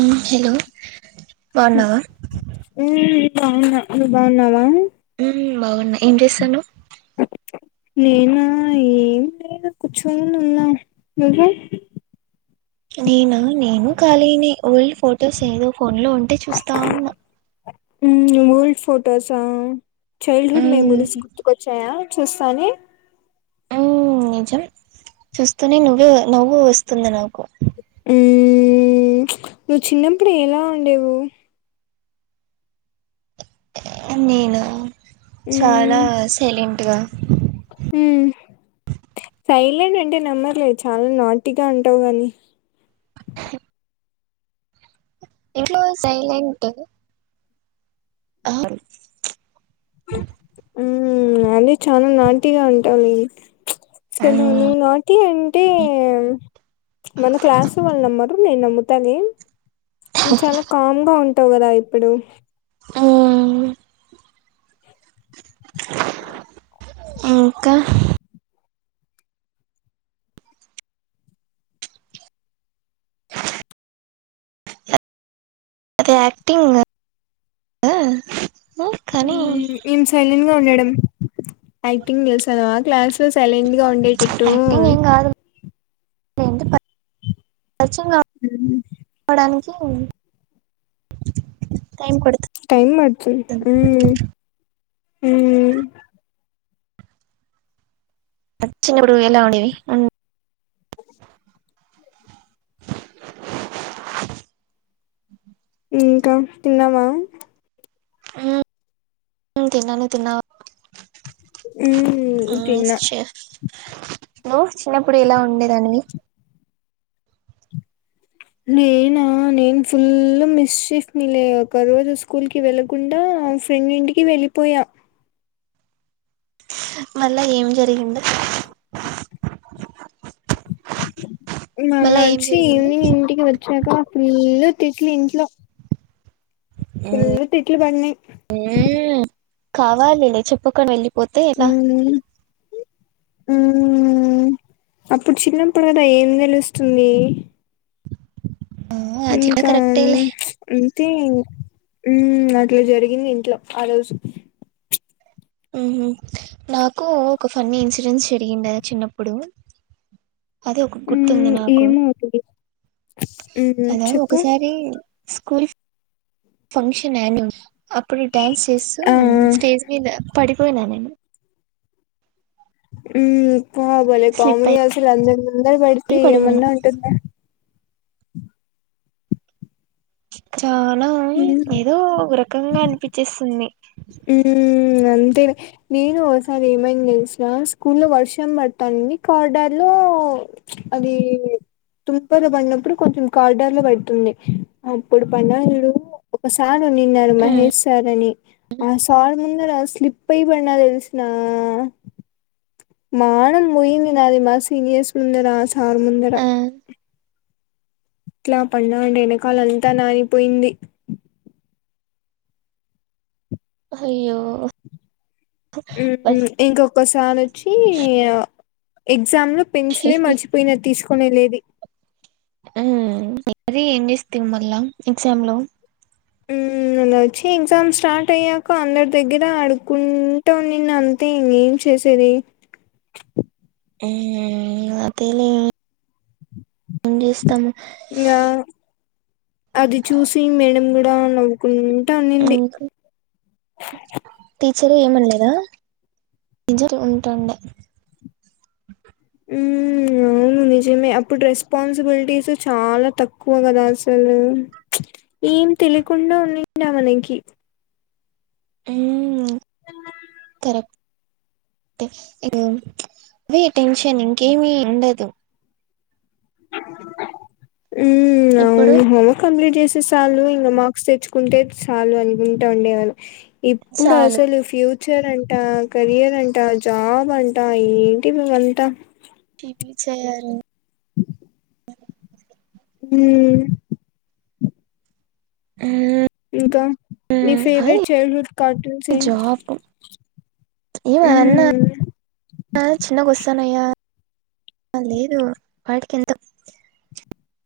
మ్ hello బావున్నావా బావున్నా నువ్వ్ బావున్నావా మ్ హు బాగున్నా ఏం చేస్తున్నావ్ నేనా ఏమి నేను కూర్చోనున్నా నువ్వు నేనా నేను ఖాళీనే ఓల్డ్ ఫోటోస్ ఏదో ఫోన్ లో ఉంటే చూస్తా ఉన్నా ఫోటోసా చైల్డ్ హుడ్ మెమోరీస్ గుర్తుకొచ్చాయా చూస్తానే మ్ నిజం చూస్తూనే నువ్వే నవ్వు వస్తుంది నాకు మ్మ్ మ్ మ్మ్ నువ్వు చిన్నప్పుడు ఎలా ఉండేవు నేను చాలా సైలెంట్ గా మ్ సైలంట్ అంటే నమ్మర్లేదు చాలా నాటీగా ఉంటావు గాని [unintelligible] ఇంట్లో సైలెంట్ ఆహ్ ఊ అంటే చాలా నాటీగా ఉంటాది సలు ఉమ్ నువ్వు నాటీ అంటే మన క్లాసు వాళ్ళు నమ్మర్ ట్రు నే నమ్ముతాలే చాలా కామ్ గా ఉం టవ్ కదా ఇప్పుడు [unintelligible] ఇంకా అదే ఆక్టింగ్ అ మ్ ఏం సైలిన్గా ఉండడం టైపింగ్ చేస్తనావా క్లాస్ టు సైలెంట్ గా ఉండేటట్టు [unintelligible] ప పరిచయం మ్మ్. గావడానికి కు టైం ప టైం పడుతు హ్మ్ హ్మ్ చిన్నవుడు ఎలా ఉండేవి ఇంకా తిన్నావా హ్మ్ తిన్నా నువ్వు తిన్నావ హ్మ్ తిన్నా చెఫ్ చిన్నప్పుడు ఎలా ఉండేదానివి నేనా నేను ఫుల్ మిస్షిఫ్ నిలే ఒక రోజు స్కూల్ కి వెళ్ళకుండా ఫ్రెండ్ ఇంటికి వెళ్ళిపోయా మళ్ళా ఏం జరిగింది మొన్న మళ్ళా ఏం వచ్చి జరిగింది ఈవినింగ్ ఇంటికి వచ్చాక ఫుల్ తిట్లు ఇంట్లో ఫుల్లు తిట్లు పన్నాయ్ కావాలే చెప్పుకొని వెళ్లి పోతే ఏలా హ్మ్ అప్పుడు చిన్నప్పుడు కదా ఏం తెలుస్తుంది ఆ అది కూడా ఇంకా కరెక్టేలే హ్మ్ అయితే హ్మ్ అట్ల జరిగింది ఇంట్లో ఆ రోజు హ్మ్ హు నాకు ఒక ఫన్నీ ఇన్సిడెంట్స్ జరిగిండే చిన్నప్పుడు అది ఒక గుర్తుంది మ్మ్ నాకు ఏమో మ్మ్ అదా చెప్పు ఒకసారి స్కూల్ ఫంక్షన్ నాన అప్పుడు డ్యాన్స్ చేస్తూ ఆ స్టేజ్ మీద పడి పోయినా నేను హ్మ్ భలే స్లిప్ కామెడి అసలు అందరి ముందర పడితే అయి పడిపోయినా ఏమన్నా ఉంటుందా చాలా మ్మ్ ఏదో ఒక రకంగా అనిపిచ్చేస్తుంది హ్మ్మ్ అ అంతే నేను ఒకసారి ఏమైంది తెలుసా స్కూల్ లో వర్షం పడతాంది కార్డార్ లో అది తుంపెరా పడినప్పుడు కొంచెం కార్డార్ లో పడుతుంది అప్పుడు పడిన చూడు ఒకసారి కాదు నిన్న మహేష్ సార్ అని ఆ సార్ ముందర అ స్లిప్పై పడిన తెల్సునా మానం పోయింది నాది మా సీనియర్స్ ముందర ఆ సార్ ముందర ఆ ఎట్లా పడిన అంటే వెనకాల అంతా నానిపోయింది హయ్యో ఉ మ్ ఇంకొక స వానొచ్చీ అ ఇ ఎగ్జామ్లో లో పెన్సిలే మచిపోయినా తీసుకు కొనేది లేది మ్ మరి ఏం చేస్తివి మల్ల ఎక్జామ్ లో ఉ అలా వచ్చి ఎగ్జామ్ స్టార్ట్ అయ్యాక అందర దగ్గర అడుకుంటా ఉన్నిన అంతే ఇంకేమి చేసేది మ్ అదేలే ఏం చేస్తాం ఇంకా అది చూసి మేడం కూడా నవ్వుకున్ అట్ట అనింది ఇంకా టీచర్ ఏమనలేదా మ్ అవును నిజమే అప్పుడు రెస్పాన్సిబిలిటీస్ చాలా తక్కువ కదా అసలు ఏం తెలియకుండా ఉనిన్నే మనకి మ్ వే టెన్షన్ ఇంకేమి ఉండదు అ ఇప్పుడు చేసే సాలు ఇంకా మార్క్స్ తెచ్చుకుంటే చాలు అనుకుంటా ఉండేవాళ్ళం ఇప్పుడు చాలు అసలు ఫ్యూత్ ఫ్యూచర్ అంట కరియర్ అంట జాబ్ అంటా ఏంటి ఇవంత చేరు మ్ మ్మ్ ఇంకా నీ అది ఫేవరెట్ చైల్డ్హుడ్ కార్టూన్స్ ఏం ఏమఅవన్నా మ్మ్ చిన్నగా వస్తానయ్యా లేదు వాటికెంత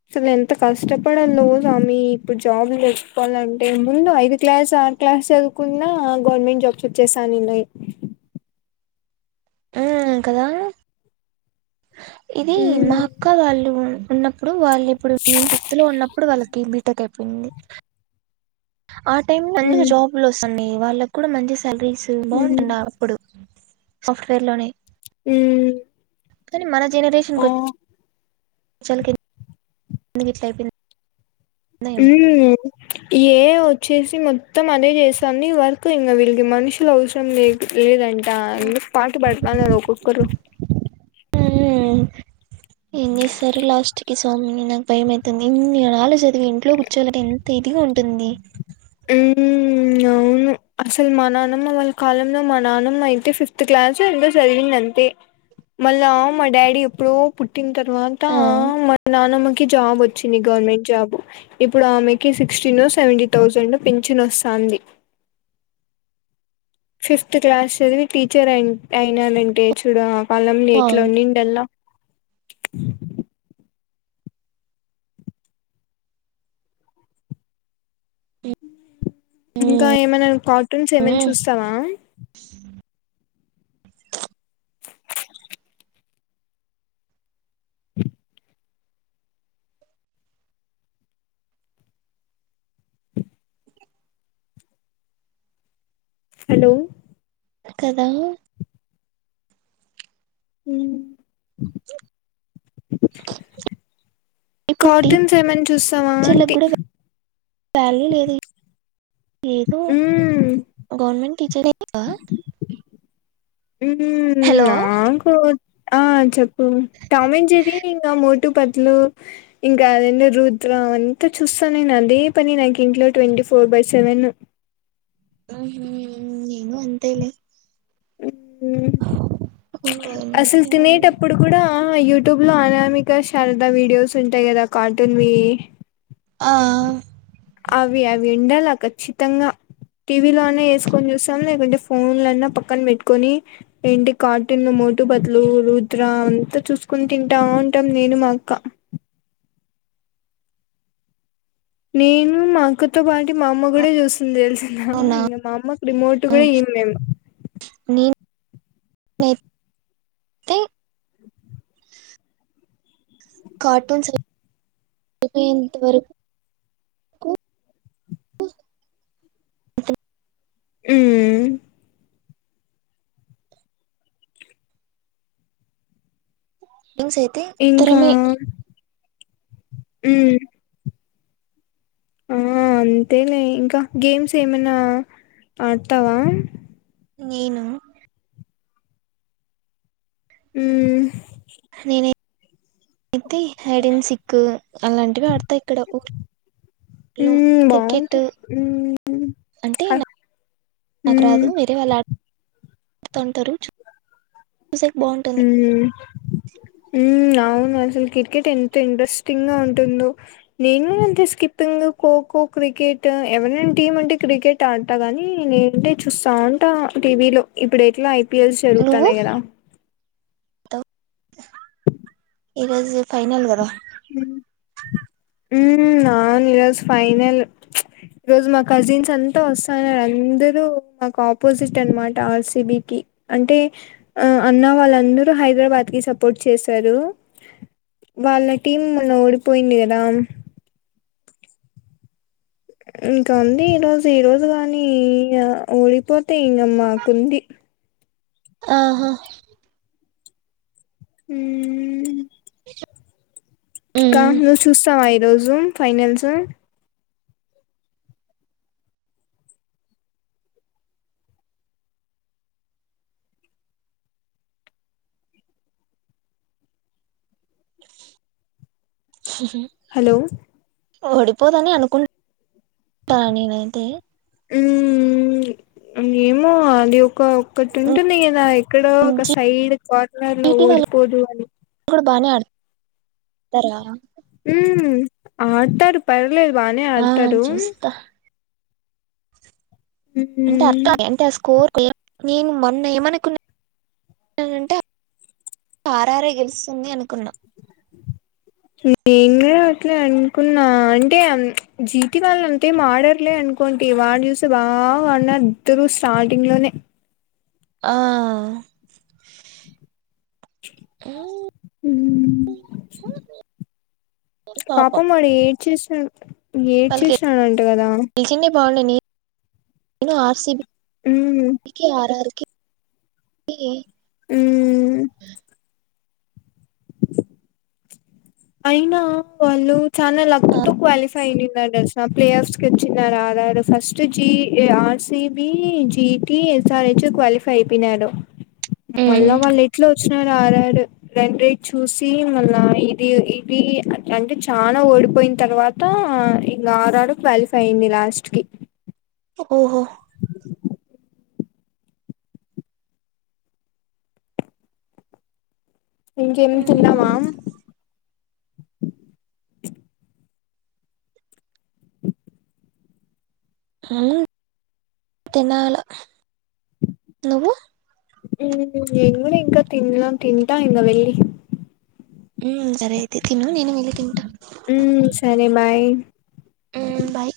అసలు ఎంత కష్టపడలో స్వామి ఇప్పుడు జాబ్లు తెచుకోవాలంటే ముందు ఐదు క్లాస్ ఆరు క్లాస్ చదువుకున్నా గవర్నమెంట్ జాబ్స్ వచ్చేసానున్నాయి మ్ కదా ఇది మా మ్మ్ అక్క వాళ్ళు ఉన్నప్పుడు వాళ్ళు ఇప్పుడు నేను ఫిఫ్త్ లో ఉన్నప్పుడు వాళ్ళకి తక ఐపోంది ఆ టైమ్ లో ఎందుక మ్మ్ జాబ్ లొస్త అమ్మి వాళ్ళ కూడా మంచి సాలరీస్ మ్మ్ బాగుంటండ అప్పుడు సాఫ్ట్వేర్ లోనే మ్ కానీ మన జెనరేషన్ కి వచ్చ చాల ఎందుకు ఇట్లా అయిపోయిందో ఉ ఏమో ఏ వచ్చేసి మొత్తం అదే చేస్తాంది. వర్కు ఇంకా వీళ్ళకి మనుషులు అవసరం లే లేదంట. అందుకు పాటు పడతారు ఒక్కొక్కరు. ఏం చేస్తారు. లాస్ట్ కి స్వామిని నాకు భయం అవుతుంది. ఇన్ని నేను ఆలో చదివి ఇంట్లో కూర్చోలంటే ఎంత ఇదిగా ఉంటుంది. అవును అసలు మా నానమ్మ వాళ్ళ కాలంలో మా నానమ్మ అయితే ఫిఫ్త్ క్లాస్ ఎంతో చదివింది. అంతే మళ్ళా మా డాడీ ఎప్పుడో పుట్టిన తర్వాత ఆ మా నానమ్మకి జాబ్ వచ్చింది. గవర్నమెంట్ జాబ్ ఇప్పుడు ఆమెకి సిక్స్టీన్ సెవెంటీ థౌసండ్. పించెను వస్తుంది ఫిఫ్త్ క్లాస్ చదివి టీచర్ అయిననంటే చూడ వాళ్ళమ్ని ఆ ఎట్లా ఉన్నిండడిల్లా ఇంకా ఏమైనా కార్టూన్స్ ఏమైనా చూస్తావా [unintelligible] హలో కదా హ్మ్ ఇప్పుడు కాటన్స్ ఏమని చూస్తావా అంటే పాలి లేది ఏదో హ్మ్ గవర్మెంట్ చర్ ఎత్ ఉ నా కు ఆ చెప్ టామ్మెంజెర్రీ మోటు పతు ఇంకా అదే రుద్ర అంతా చూస్తా నేను అదే పని నాకు ఇంట్లో ట్వంటీ ఫోర్ బై సెవెన్ ఆ హా నేను అంతేలే హ్మ్. అసలు తినేటప్పుడు కూడా ఆ యూట్యూబ్ లో అనామిక శారదా వీడియోస్ ఉంటాయి కదా కార్టూన్ వి ఆ అవి అవి ఉండాల ఖచ్చితంగా టీవీలో అన్నా, అవి అవి కాఫీ ఉండాలా కచ్చితంగా టీవీలో అన్న, వేసుకొని చూస్తాం లేకుంటే ఫోన్లన్నా పక్కన పెట్టుకొని, ఏంటి కార్టూన్ లో మోటు పతులు, రుద్ర అంతా చూసుకొని, తింటా ఉంటాం. నేను మా అక్క. నేను మా అక్కతో పాటి మా అమ్మ కూడా చూస్ అవునా ఇంగ మాఅమ్మకు రిమోట్ కూడా ఈం మేము లేంత కార్టూన్స్ ఎంతవరకు హ్మ్ సేవింగ్స్ అయితే తరమే హు ఉ ఆ అంతేలే ఇంకా గేమ్స్ ఏమైనా ఆడతావా నేను ఉమ్ నేనే అయితే హైడన్ సిక్కు అలాంటివి ఆడతాయి ఇక్కడ ఊ యం మ్మ్ క్రికెట్టు బాగుంటాయి మ్మ్ అంటే నా నాకు మ్మ్ రాదు వేరే వాళ్ళు ఆడ తంటరు చు చూసాక బావుంటుంది. హ్మ్ అవును అసలు క్రికెట్ ఎంత ఇంట్రెస్టింగ్ గా ఉంటుందో నేనూ అంతే స్కిప్పింగ్, ఖోఖో, క్రికెట్ ఎవరైనా టీమ్ ఉంటే క్రికెట్ ఆడతా గాని లేదంటే చూస్తా ఉంటా టీవీ లో ఇప్పుడు ఎట్లా అయి పిఎల్స్ నువ్వు జరుగుతన్నాయ్ కదా ఈరోజు ఫైనల్ గదా ఊ అవును ఈరోజు ఫైనల్ ఈరోజు మా కజిన్స్ అంతా వస్తన్నారు అందరూ మాకు ఆపోజిట్ అన్నమాట ఆ ర్సి బీ కి అంటే అన్న వాళ్ళందరూ హైదరాబాద్ కి సపోర్ట్ చేశారు వాళ్ళకి టీమ్ మొన్న ఓడిపోయింది కదా ఇంకా ఉంది ఈరోజు ఈ రోజు గాని ఓడిపో తే ఇంగ మాకు ఉంది. ఆహా హ్మ్ కా హను సూస్తావా ఐ ఈరోజు ఫైనాల్సు హలో ఓడిపోదని అనుకుంటా నేనైతే హ్మ్మ్ ఏమో అది ఒ ఒక్కటి ఉంటుంది కదా ఎక్కడో ఒక సైడ్ కార్నర్ లో ఓడిపోదు అని తరా హ్మ్ ఆడతారు ప లేదు బానే ఆ ఆడతాడు. చూస్తా అంటే అర్ అంటే ఆ స్కోర్ కి ఎలా నేను మొన్న ఏమనుకున్నా ఆర్ ఆరే గెలుస్తుంది అనుకున్నా. నేను అట్లా అనుకున్నా అంటే జీతి వాళ్ళు అంతేం ఆడరులే అనుకొంటే వాళ్ళు చూస్తే బాగా ఆడినారు ఇద్దరు స్టార్టింగ్ లోనే ఆ హ్మ్ పాపం పాపమ్ వాడు ఏడ్చేసినాడు. వాళ్ళకి ఏడ్చేసినాడంట కదా గెలిచిందే బాగుండు నేను ఆర్ సి బి ఉమ్ అందుకే ఆర్ ఆర్ ఏ హ్మ్ అయినా వాళ్ళు చాలా లక్ తో క్వాలిఫైని గెలిచిన play offs కొచ్చిందా [unintelligible] first G R C B, G T, S R H qualify అయిపోయినారు మళ్ళా వాళ్ళెట్లో చ్చునార్ ఆర్ ఆర్ రన్ రేట్ చూసి మళ్ళా ఇది ఇది అంటే చానా ఓడిపోయిన తర్వాత ఇంకా ఆర్ ఆర్ క్వాలిఫై అయింది లాస్ట్ కి ఓహో ఇంకేమి తిన్నవా ఆ తినాల నేన్ కూడా ఇంకా తిన్లా తింటా ఇంగ వెళ్లి ఉ సరే అయితే తిను నేను వెళ్ళి తింటా ఉం సరే బాయ్ హ్మ్మ్ బాయ్